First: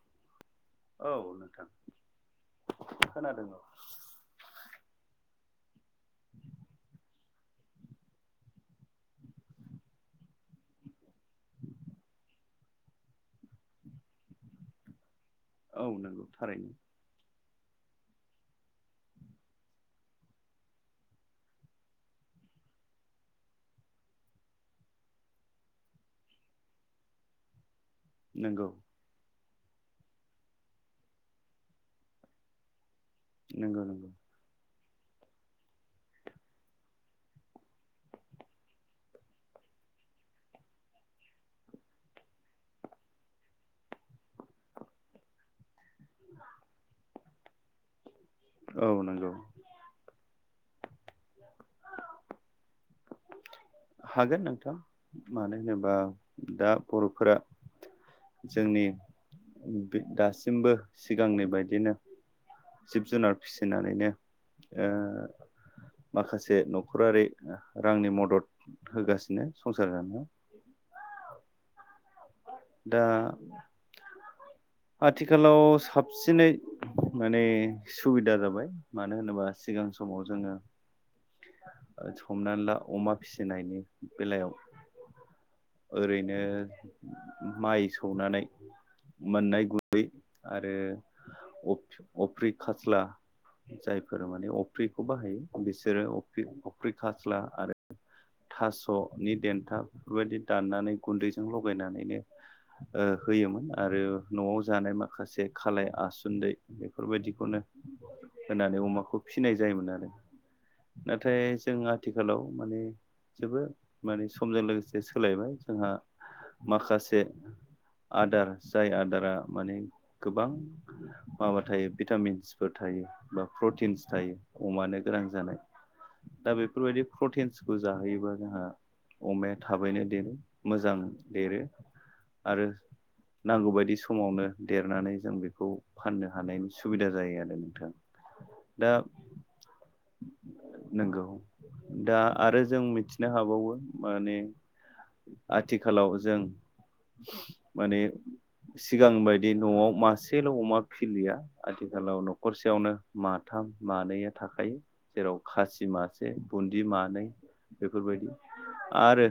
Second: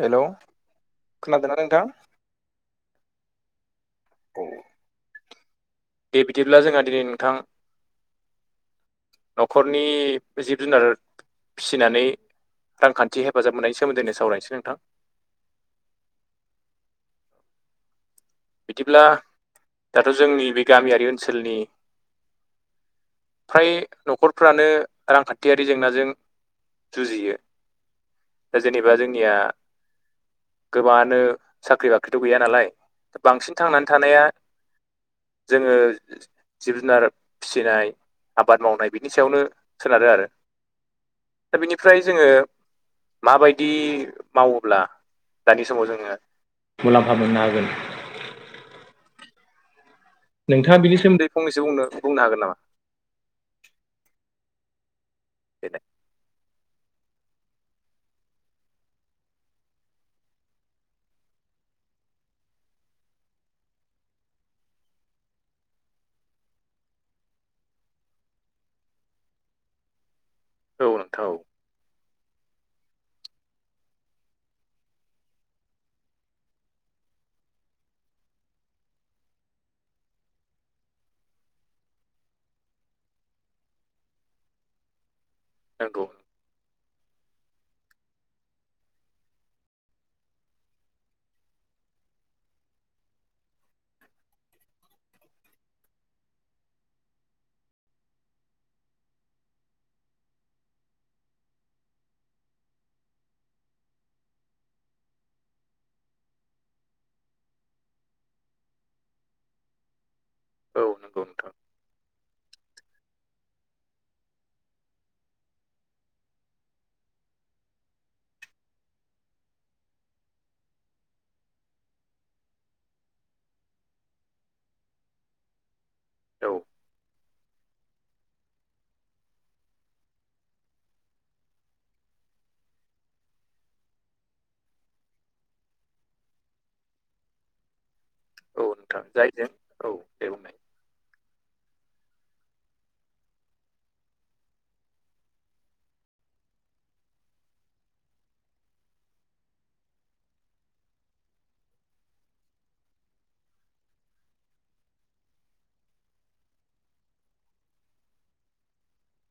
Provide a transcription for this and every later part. Hello औ नोंथां खोनादों औ औ दे बिदिब्ला जोंहा दिनै नोंथां न'खरनि जिब जुनार फिसिनानै रांखान्थि हेफाजाब मोननायनि सोमोन्दैनो सावरायनोसै नोंथां। औ नोंगौ थारैनो। बिदिब्ला दाथ' जोंनि बे गामियारि ओनसोलनि फ्राय नखरफ्रानो रांखान्थियारि जेंनाजों जुजियो। दा नंगौ जेनेबा जोंनिया गोबाङानो साख्रि बाख्रिथ' गैया नालाय। बांसिन नंगौ थांनानै नंगौ थानाया जोङो जिब जुनार फिसिनाय आबाद मावनाय बिनि सायावनो सोनारो आरो दा बिनिफ्राय जोङो माबायदि मावोब्ला दानि समाव जोङो मुलाम्फा मोननो हागोन? औ नोंगौ। नोंथाङा बिनि सोमोन्दै फंनैसो बुंनो बुंनो हागोन नामा? हागोन नोंथां मानो देलाय होनोबा दा बर'फोरा जोंनि बि दासिमबो सिगांनि बायदिनो जिब जुनार फिसिनानैनो ओ माखासे न'खरारि रांनि मदद होगासिनो संसार जानो। औ नोंथा औ दा [inaudible] आथिखालाव साबसिनै माने सुबिदा जाबाय मानो होनोबा सिगां समाव जोङो [inaudible] ओ समनानै ला अमा फिसिनायनि बेलायाव नंगौ ओरैनो माइ सौनानै मोननाय [unintelligible] आरो अफ अफ्रि खाज्ला। जायफोरा माने अफ्रिखौ बाहायो बिसोरो अफ्रि अफ्रि खास्ला आरो थास'नि देन्था बेफोरबायदि दाननानै गुन्दैजों लगायनानैनो ओ होयोमोन आरो नआव जानाय माखासे खालाय आसुन्दै बेफोरबायदिखौनो होनानै अमाखौ फिसिनाय जायोमोन आरो। औ नंगौ नाथाय नोंथां जों आथिखालाव माने जोबोद माने समजों लोगोसे सोलायबाय जोंहा माखासे से आदार जाय आदारा माने गोबां माबा थायो भिटामिन्सफोर थायो। बा प्रटिन्स थायो अमानो गोनां जानाय। औ दा बेफोरबायदिदि प्रटिनसखौ जाहोयोबा जोंहा अमाया थाबैनो देरो मोजां देरो। आरो नांगौबायदि समावनो देरनानै जों बेखौ फाननो हानायनि सुबिदा जायो आरो नोंथां। औ दा नोंथां जायजों औ दे बुंनाय नंगौ दा आरो जों मिथिनो हाबावो माने आथिखालाव जों माने सिगां बायदि न'आव मासेल' अमा फिलिया। आथिखालाव न'खरसेयावनो माथाम मानैया थाखायो। जेराव खासि मासे बुन्दि मानै बेफोरबायदि आरो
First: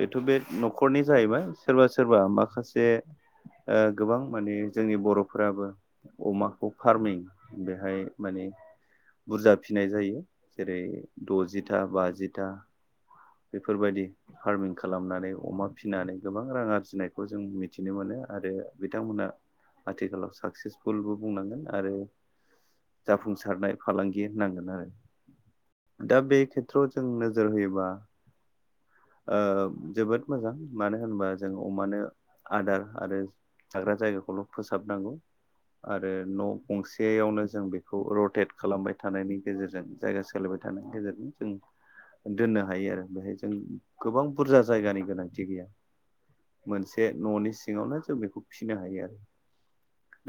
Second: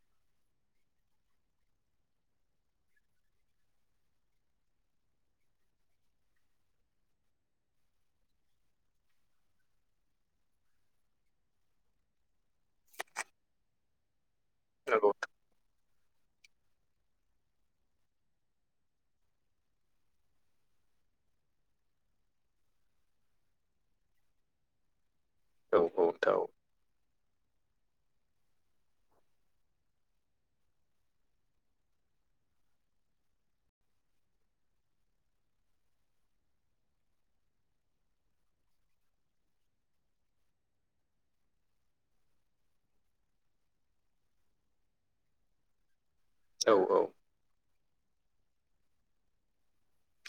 बेथ' बे न'खरनि जाहैबाय सोरबा सोरबा माखासे ओ गोबां माने जोंनि बरफोराबो अमाखौ फार्मिं बेहाय माने बुरजा फिनाय जायो जेरै दजिथा बाजिथा। बेफोरबायदि फार्मिं नंगौ खालामनानै अमा फिनानै गोबां रां आरजिनायखौ जों मिथिनो मोनो आरो बिथांमोना आथिखालाव साक्सेसफुलबो बुंनांगोन आरो जाफुंसारनाय फालांगि होनांगोन आरो। औ औ दा नोंथां बे खेथ्रआव जों नोजोर होयोबा आ जोबोद मोजां मानो होनोबा जों अमानो आदार आरो थाग्रा जायगाखौल' फोसाबनांगौ। आरो न' गंसेयावनो जों बेखौ रटेट खालामबाय थानायनि गेजेरजों जायगा सोलिबाय थानायनि गेजेरजों जों दोननो हायो आरो। बेहाय जों गोबां बुरजा जायगानि गोनांथि गैया। औ औ औ मोनसे न'नि सिङावनो जों बेखौ फिसिनो हायो आरो।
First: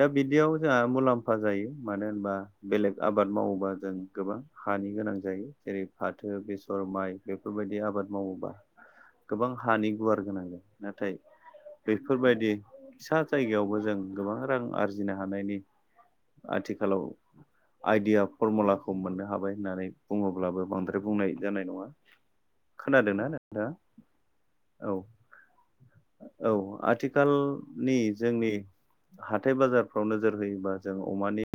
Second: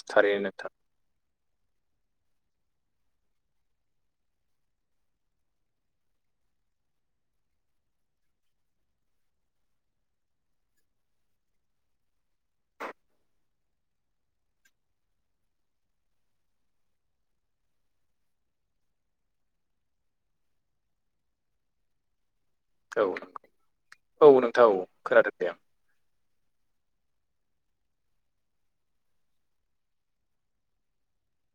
दा थारैनो बिदियाव नोंथां जोंहा मुलाम फा जायो मानो होनबा बेलेग आबाद मावोबा जों गोबां हानि गोनां जायो। जेरै फाथो बेसर माइ बेफोरबायदि आबाद मावोबा। गोबां हानि गुवार गोनां नाथाय बेफोरबायदि फिसा जायगायावबो जों गोबां रां आरजिनो हानायनि आथिखालाव आइडिया फरमुलाखौ मोननो हाबाय होननानै बुङोब्लाबो बांद्राय बुंनाय जानाय नङा। औ खोनादोंना नंगौ नोंथा औ नोंथां औ। खोनादों दे आं औ आथिखालनि जोंनि हाथाय बाजारफ्राव नोजोर होयोबा जों अमानि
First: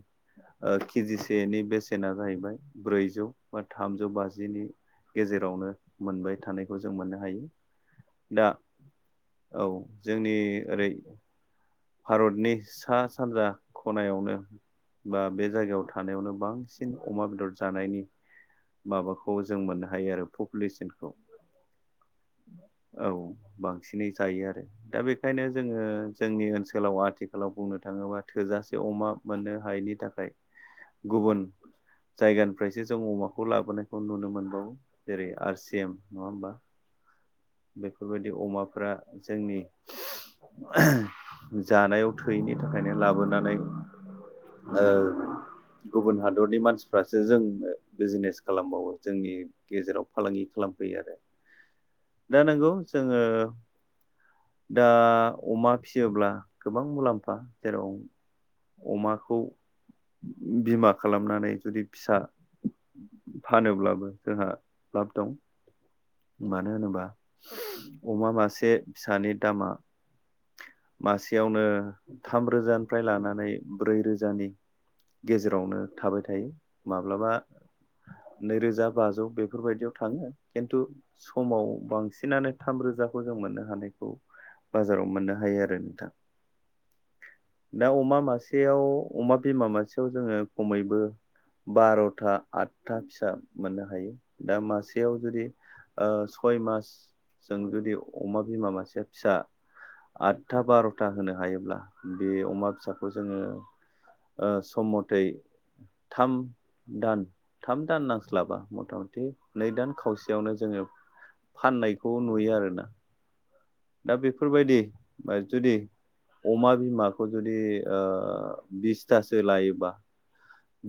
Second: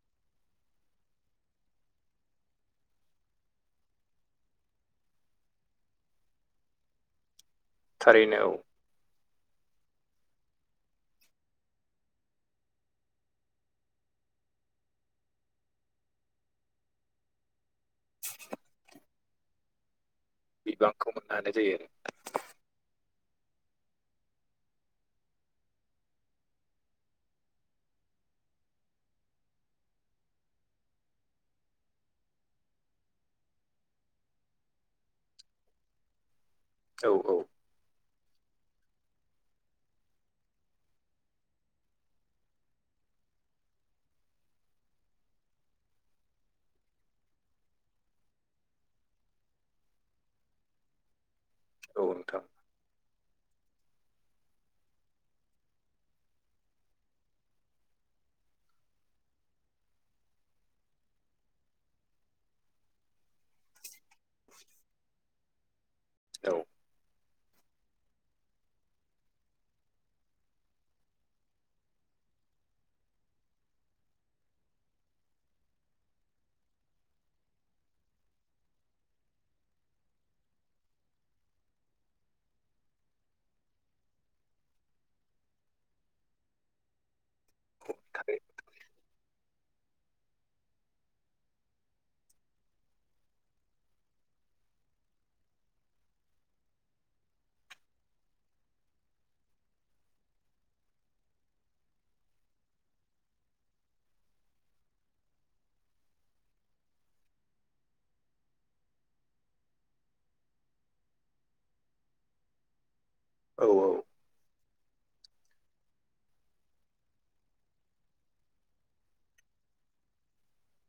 केजिसेनि बेसेना जाहैबाय ब्रैजौ बा थामजौ बाजिनि। गेजेरावनो मोनबाय थानायखौ जों मोननो हायो थारैनो दा औ औ जोंनि ओरै भारतनि सा सानजा खनायावनो बा बे जायगायाव थानायावनो बांसिन अमा बेदर जानायनि माबाखौ जों मोननो हायो आरो बिबांखौ पपुलेसनखौ। मोननो हानाय जायो औ बांसिनै जायो आरो दा बेखायनो जोङो जोंनि ओनसोल आथिखलाव आथिखालाव बुंनो थाङोबा थोजासे अमा मोननो हायैनि थाखाय गुबुन जायगानिफ्रायसो जों अमाखौ लाबोनायखौ नुनो मोनबावो जेरै आर सिएम नङा होमबा औ औ। बेफोरबायदि अमाफोरा जोंनि जानायाव थैयैनि थाखायनो लाबोनानै औ गुबुन हादरनि मानसिफ्रासो जों बिजनेस खालामबावो जोंनि गेजेराव फालांगि खालामफैयो आरो औ नोंथां दा नंगौ जोङो दा अमा फिसियोब्ला गोबां मुलाम्फा जेराव अमाखौ बिमा खालामनानै जुदि फिसा फानोब्लाबो जोंहा लाब दं औ मानो होनोबा अमा मासे फिसानि दामा मासेयावनो थामरोजानिफ्राय लानानै ब्रै रोजानि गेजेरावनो थाबाय थायो माब्लाबा नैरोजा बाजौ बेफोरबायदियाव थाङो खिन्थु समाव बांसिनानो थाम रोजाखौ जों मोननो हानायखौ बाजाराव मोननो हायो आरो नोंथां। दा अमा थारै मासेयाव अमा बिमा मासेयाव जोङो खमैबो बार'था आदथा फिसा मोननो हायो दा मासेयाव जुदि ओ सय मासजों जुदि अमा बिमा मासेया फिसा आदथा बार'था होनो हायोब्ला बे अमा फिसाखौ जोङो सम मथै थाम दान थाम दान नांस्लाबा मथा मथि नै दान खावसेयावनो जोङो फाननायखौ नुयो आरोना। औ औ दा बेफोरबायदि जुदि अमा बिमाखौ जुदि ओ बिसथासो लायोबा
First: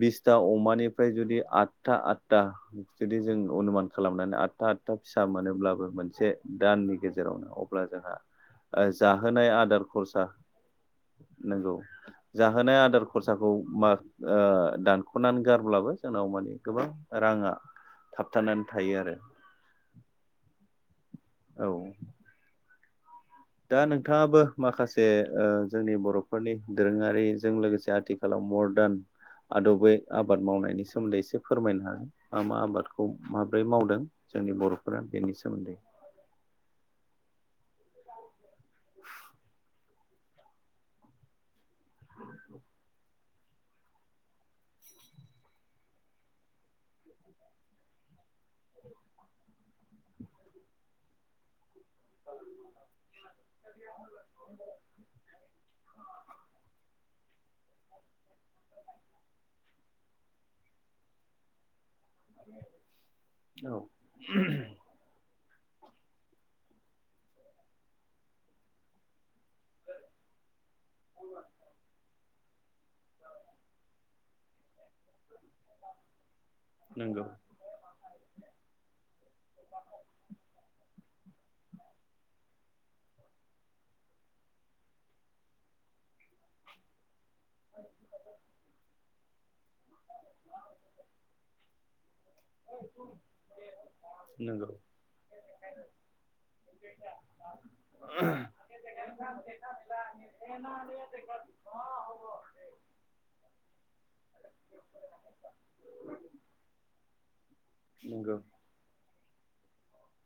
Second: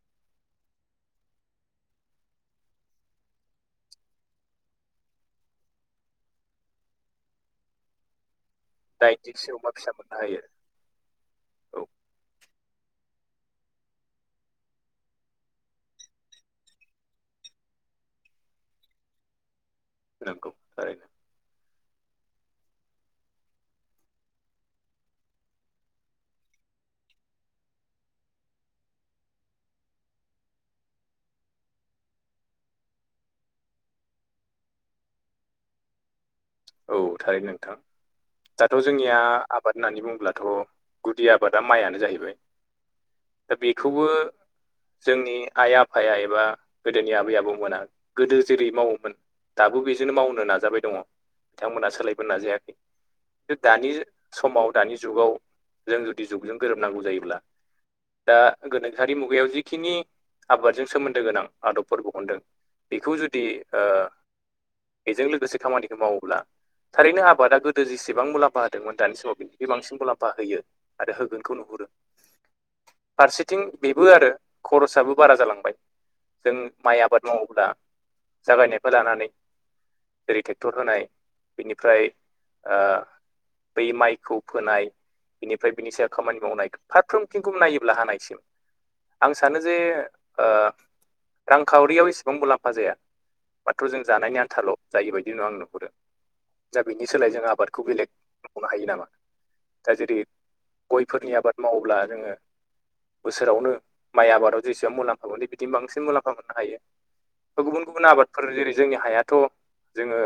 बिसथा अमानिफ्राय जुदि आदथा आदथा जुदि जों अनुमान खालामनानै आदथा आदथा फिसा मोनोब्लाबो मोनसे दाननि गेजेरावनो अब्ला जोंहा जाहोनाय दाइनजिसो अमा आदार फिसा मोननो खरसा हायो नंगौ औ जाहोनाय आदार खरसाखौ मार दानख'नानै गारब्लाबो जोंनाव माने गोबां राङा थाबथानानै थायो आरो नंगौ थारैनो औ दा नोंथाङाबो माखासे ओ जोंनि बर'फोरनि दोरोङारिजों लोगोसे आथिखाल आथिखालाव मरदान आदबै आबाद मावनायनि सोमोन्दै एसे फोरमायनो हागोन मा मा आबादखौ माब्रै मावदों जोंनि बर'फोरा बेनि सोमोन्दै औ थारै नोंथां दाथ' जोंनिया आबाद होननानै बुंब्लाथ गुदि आबादा माइआनो जाहैबाय दा बेखौबो जोंनि आइ आफाया एबा गोदोनि आबै आबौमोना गोदो जेरै मावोमोन दाबो बेजोंनो मावनो नाजाबाय दङ। बिथांमोना सोलायबोन नाजायाखै दानि समाव दानि जुगाव जों जुदि जुगजों गोरोबनांगौ जायोब्ला दा गोनोखोआरि मुगायाव जिखिनि आबादजों सोमोन्दो गोनां आदबफोरबो हनदों बेखौ जुदि औ ओ बेजों लोगोसे खामानिखौ मावो ला थारैनो आबादा गोदो जेसेबां मुलाम्फा होदोंमोन दानि समाव बिनिसे बांसिन मुलाम्फा होयो आरो होगोनखौ नुहुरो फारसेथिं बेबो आरो खरसाबो बारा जालांबाय जों माइ नंगौ आबाद मावोब्ला जागायनायनिफाय लानानै जेरै ट्रेक्टर होनाय बिनिफ्राय ओ बै माइखौ फोनाय बेनिफ्राय बिनि सायाव खामानि मावनाय फारफ्रोमथिंखौ नायोब्ला हानायसिम आं सानो जे ओ रांखावरियाव एसेबां मुलाम्फा खाजाया बाथ' जों जानायनि नंगौ आन्थाल' जायो बायदि आं नुहरो। दा बिनि सोलाय जों आबादखौ बेलेग मावबावनो हायो नामा दा जेरै गयफोरनि आबाद मावब्ला जोङो बोसोरावनो माइ आबादाव जेसेबां मुलामफा मोनदों बिदिनो बांसिन मुलाम्फा मोननो हायो। गुबुन गुबुन नंगौ आबादफोर जेरै जोंनि हायाथ' जोङो।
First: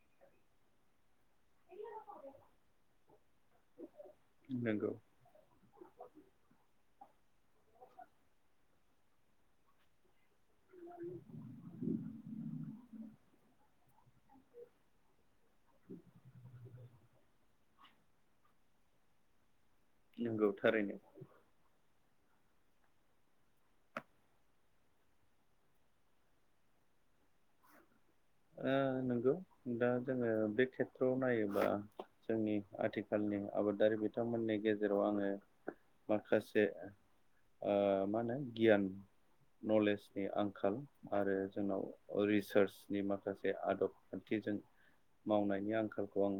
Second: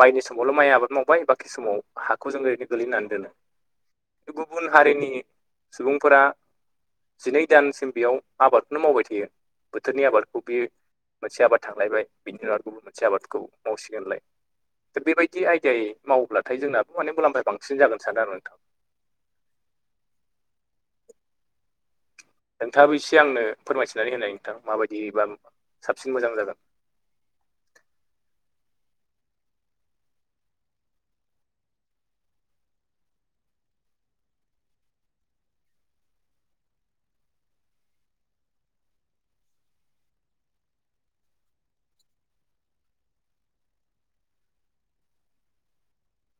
बायनि समावल' माइ आबाद मावबाय बाखि समाव हाखौ जों ओरैनो गोलैनानै दोनो गुबुन नंगौ हारिनि सुबुंफोरा जिनै दानसिम बेयाव आबादखौनो मावबाय थायो बोथोरनि आबाद। कबि मोनसे आबाद थांलायबाय बिनि उनाव गुबुन मोनसे आबादखौ मावसिगोनलाय। दा बेबायदि आयदायै मावोब्लाथाय जोंनाबो माने मुलामफाया बांसिन जागोन सार आरो नोंथां। नोंगौ थारैनो। नोंथाङाबो एसे आंनो फोरमायथिनानै होनाय नोंथां माबायदिबा साबसिन मोजां जागोन। ओ नंगौ दा जोङो बे खेथ्रआव नायोबा जोंनि आथिखालनि आबादारि बिथांमोननि गेजेराव आङो माखासे मा होनो ओ गियान नलेजनि आंखाल आरो जोंनाव रिसार्च नि माखासे आदब खान्थिजों मावनायनि आंखालखौ आं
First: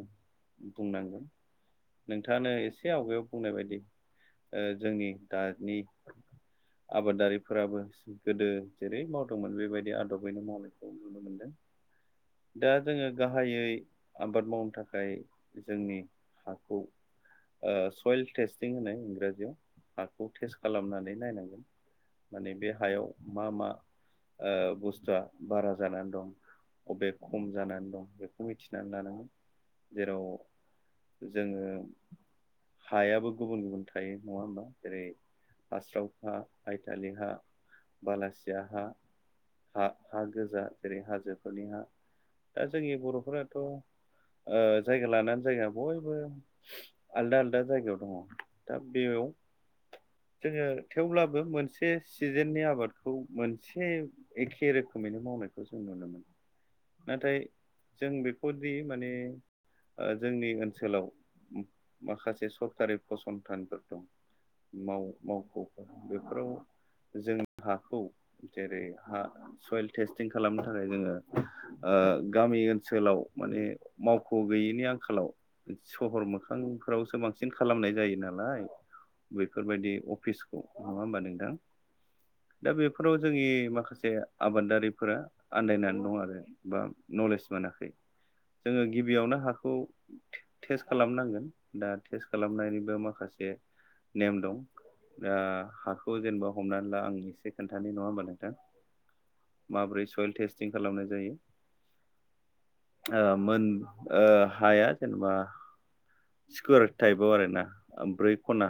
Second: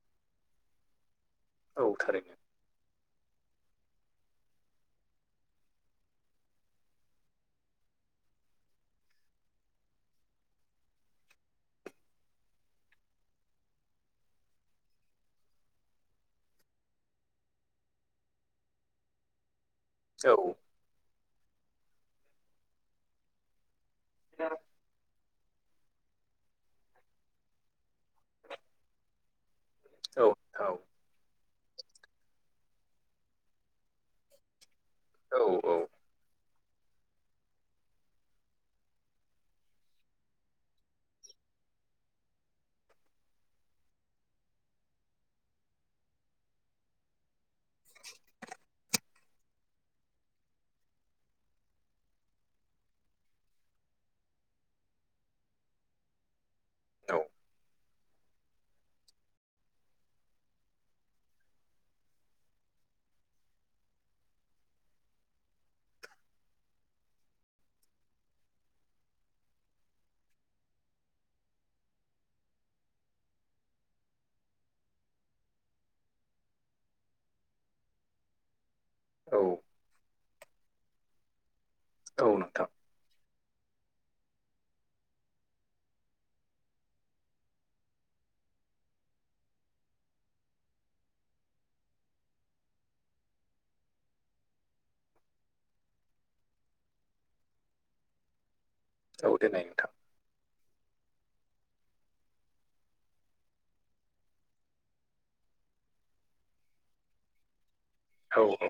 बुंनांगोन औ थारैनो नोंथाङानो एसे आवगायाव बुंनाय बायदि ओ जोंनि दानि [inaudible] आबादारिफोराबो गोदो जेरै मावदोंमोन बेबायदि आदबैनो मावनायखौ नुनो मोनो। दा जोङो गाहायै आबाद मावनो थाखाय जोंनि हाखौ ओ सयल टेस्टिं होननाय इंराजियाव हाखौ औ टेस्ट खालामनानै नायनांगोन माने बे हायाव मा मा? ओ बुस्थुआ बारा जानानै दं अबे खम जानानै दं। बेखौ मिथिनानै लानांगोन जेराव औ औ जोङो हायाबो गुबुन गुबुन थायो नङा होमबा जेरै औ औ हास्राव हा आइटालि हा बालासिया हा हा गोजा जेरै हा जोफोरनि हा दा जोंनि बर'फोराथ' ओ जायगा लानानै जायगा बयबो आलदा आलदा जायगायाव दङ दा बेयाव जोङो थेवब्लाबो मोनसे सिजेननि आबादखौ मोनसे एखे रोखोमैनो मावनायखौ जों नुनो मोनो। नाथाय जों बेफोरदि माने ओ जोंनि ओनसोलाव माखासे सरखारि फसंथानफोर दं। माव मावख' बेफोराव जों हाखौ जेरै हा सयल टेस्टिं खालामनो थाखाय जोङो ओ गामि ओनसोलाव माने मावख' गैयिनि आंखालाव सहर मोखांफोरावसो बांसिन खालामनाय जायो नालाय। औ बैफोरबायदि अफिसखौ नङा होमबा नोंथां? औ नोंथां। दा बेफोराव जोंनि माखासे आबादारिफोरा आन्दायनानै। दं आरो बा नलेज मोनाखै जोङो गिबियावनो हाखौ टेस्ट खालामनांगोन दा टेस्ट खालामनायनिबो माखासे नेम दं। दा हाखौ जेनेबा हमनानै ला आं एसे खोन्थानि नङा होमबा नोंथां। औ देनाय नोंथां माब्रै सयेल टेस्टिं खालामनाय जायो। ओ मोन ओ हाया जेनेबा स्कुवार टाइपाव आरोना ब्रै औ खना।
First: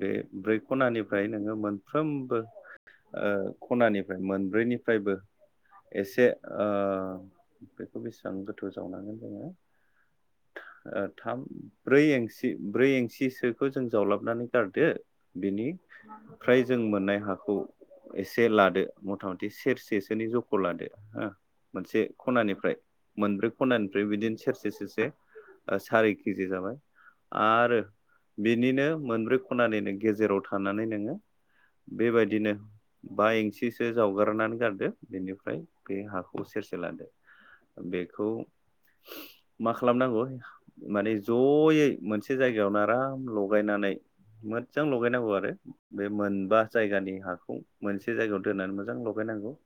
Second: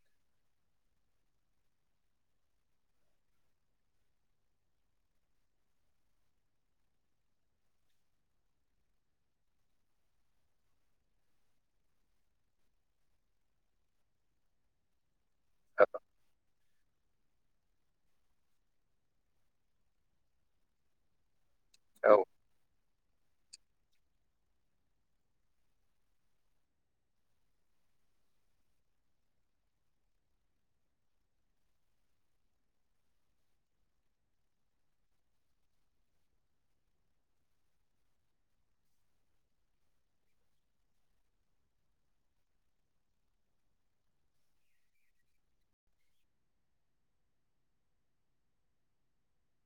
बे ब्रै खनानिफ्राय नोङो मोनफ्रोमबो ओ खनानिफ्राय मोनब्रैनिफ्रायबो एसे ओ बेखौ बेसेबां गोथौ जावनांगोन जोङो ओ थाम ब्रै एंसि ब्रै एंसिसोखौ जों जावलाबनानै गारदो बेनि फ्राय जों मोननाय हाखौ एसे लादो मथा मथि सेरसेसोनि जख' खौ लादो हो मोनसे औ खनानिफ्राय। मोनब्रै खनानिफ्राय बिदिनो सेरसे सेरसे सारि केजि जाबाय। आरो बिनिनो मोनब्रै खनानिनो गेजेराव थानानै नोङो बेबायदिनो बा एंसिसो जावगारनानै गारदो बेनिफ्राय ओमफ्राय बे हाखौ सेरसे लादो बेखौ मा खालामनांगौ माने जयै मोनसे जायगायावनो आराम लगायनानै मोजां लगायनांगौ आरो। बे मोनबा जायगानि हाखौ मोनसे जायगायाव दोननानै मोजां लगायनांगौ।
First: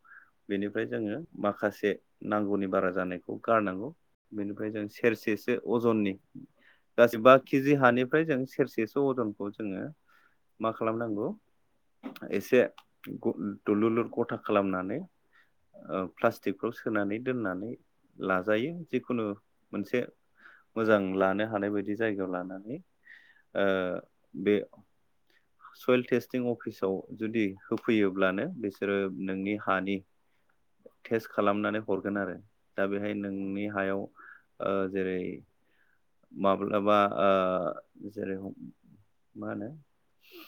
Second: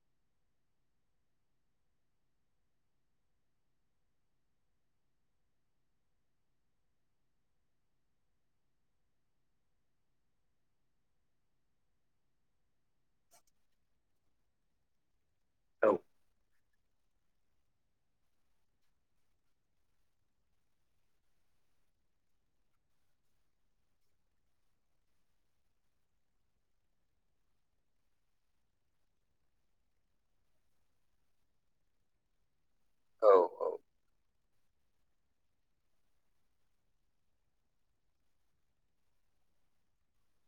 बेनिफ्राय जोङो माखासे नांगौनि बारा जानायखौ गारनांगौ। बेनिफ्राय जों सेरसेसो अजननि गासै बा केजि हानिफ्राय जों सेरसेसो अजनखौ जोङो मा खालामनांगौ एसे दुलुरलुर गथा खालामनानै औ ओ प्लास्टिकफ्राव सोनानै दोननानै लाजायो जिखुनु मोनसे मोजां लानो हानाय बायदि जायगायाव लानानै ओ बे सयेल टेस्टिं अफिसाव जुदि होफैयोब्लानो बिसोरो नोंनि हानि टेस्ट खालामनानै हरगोन आरो दा बेहाय औ नोंनि औ हायाव ओ जेरै माब्लाबा ओ जेरै मा होनो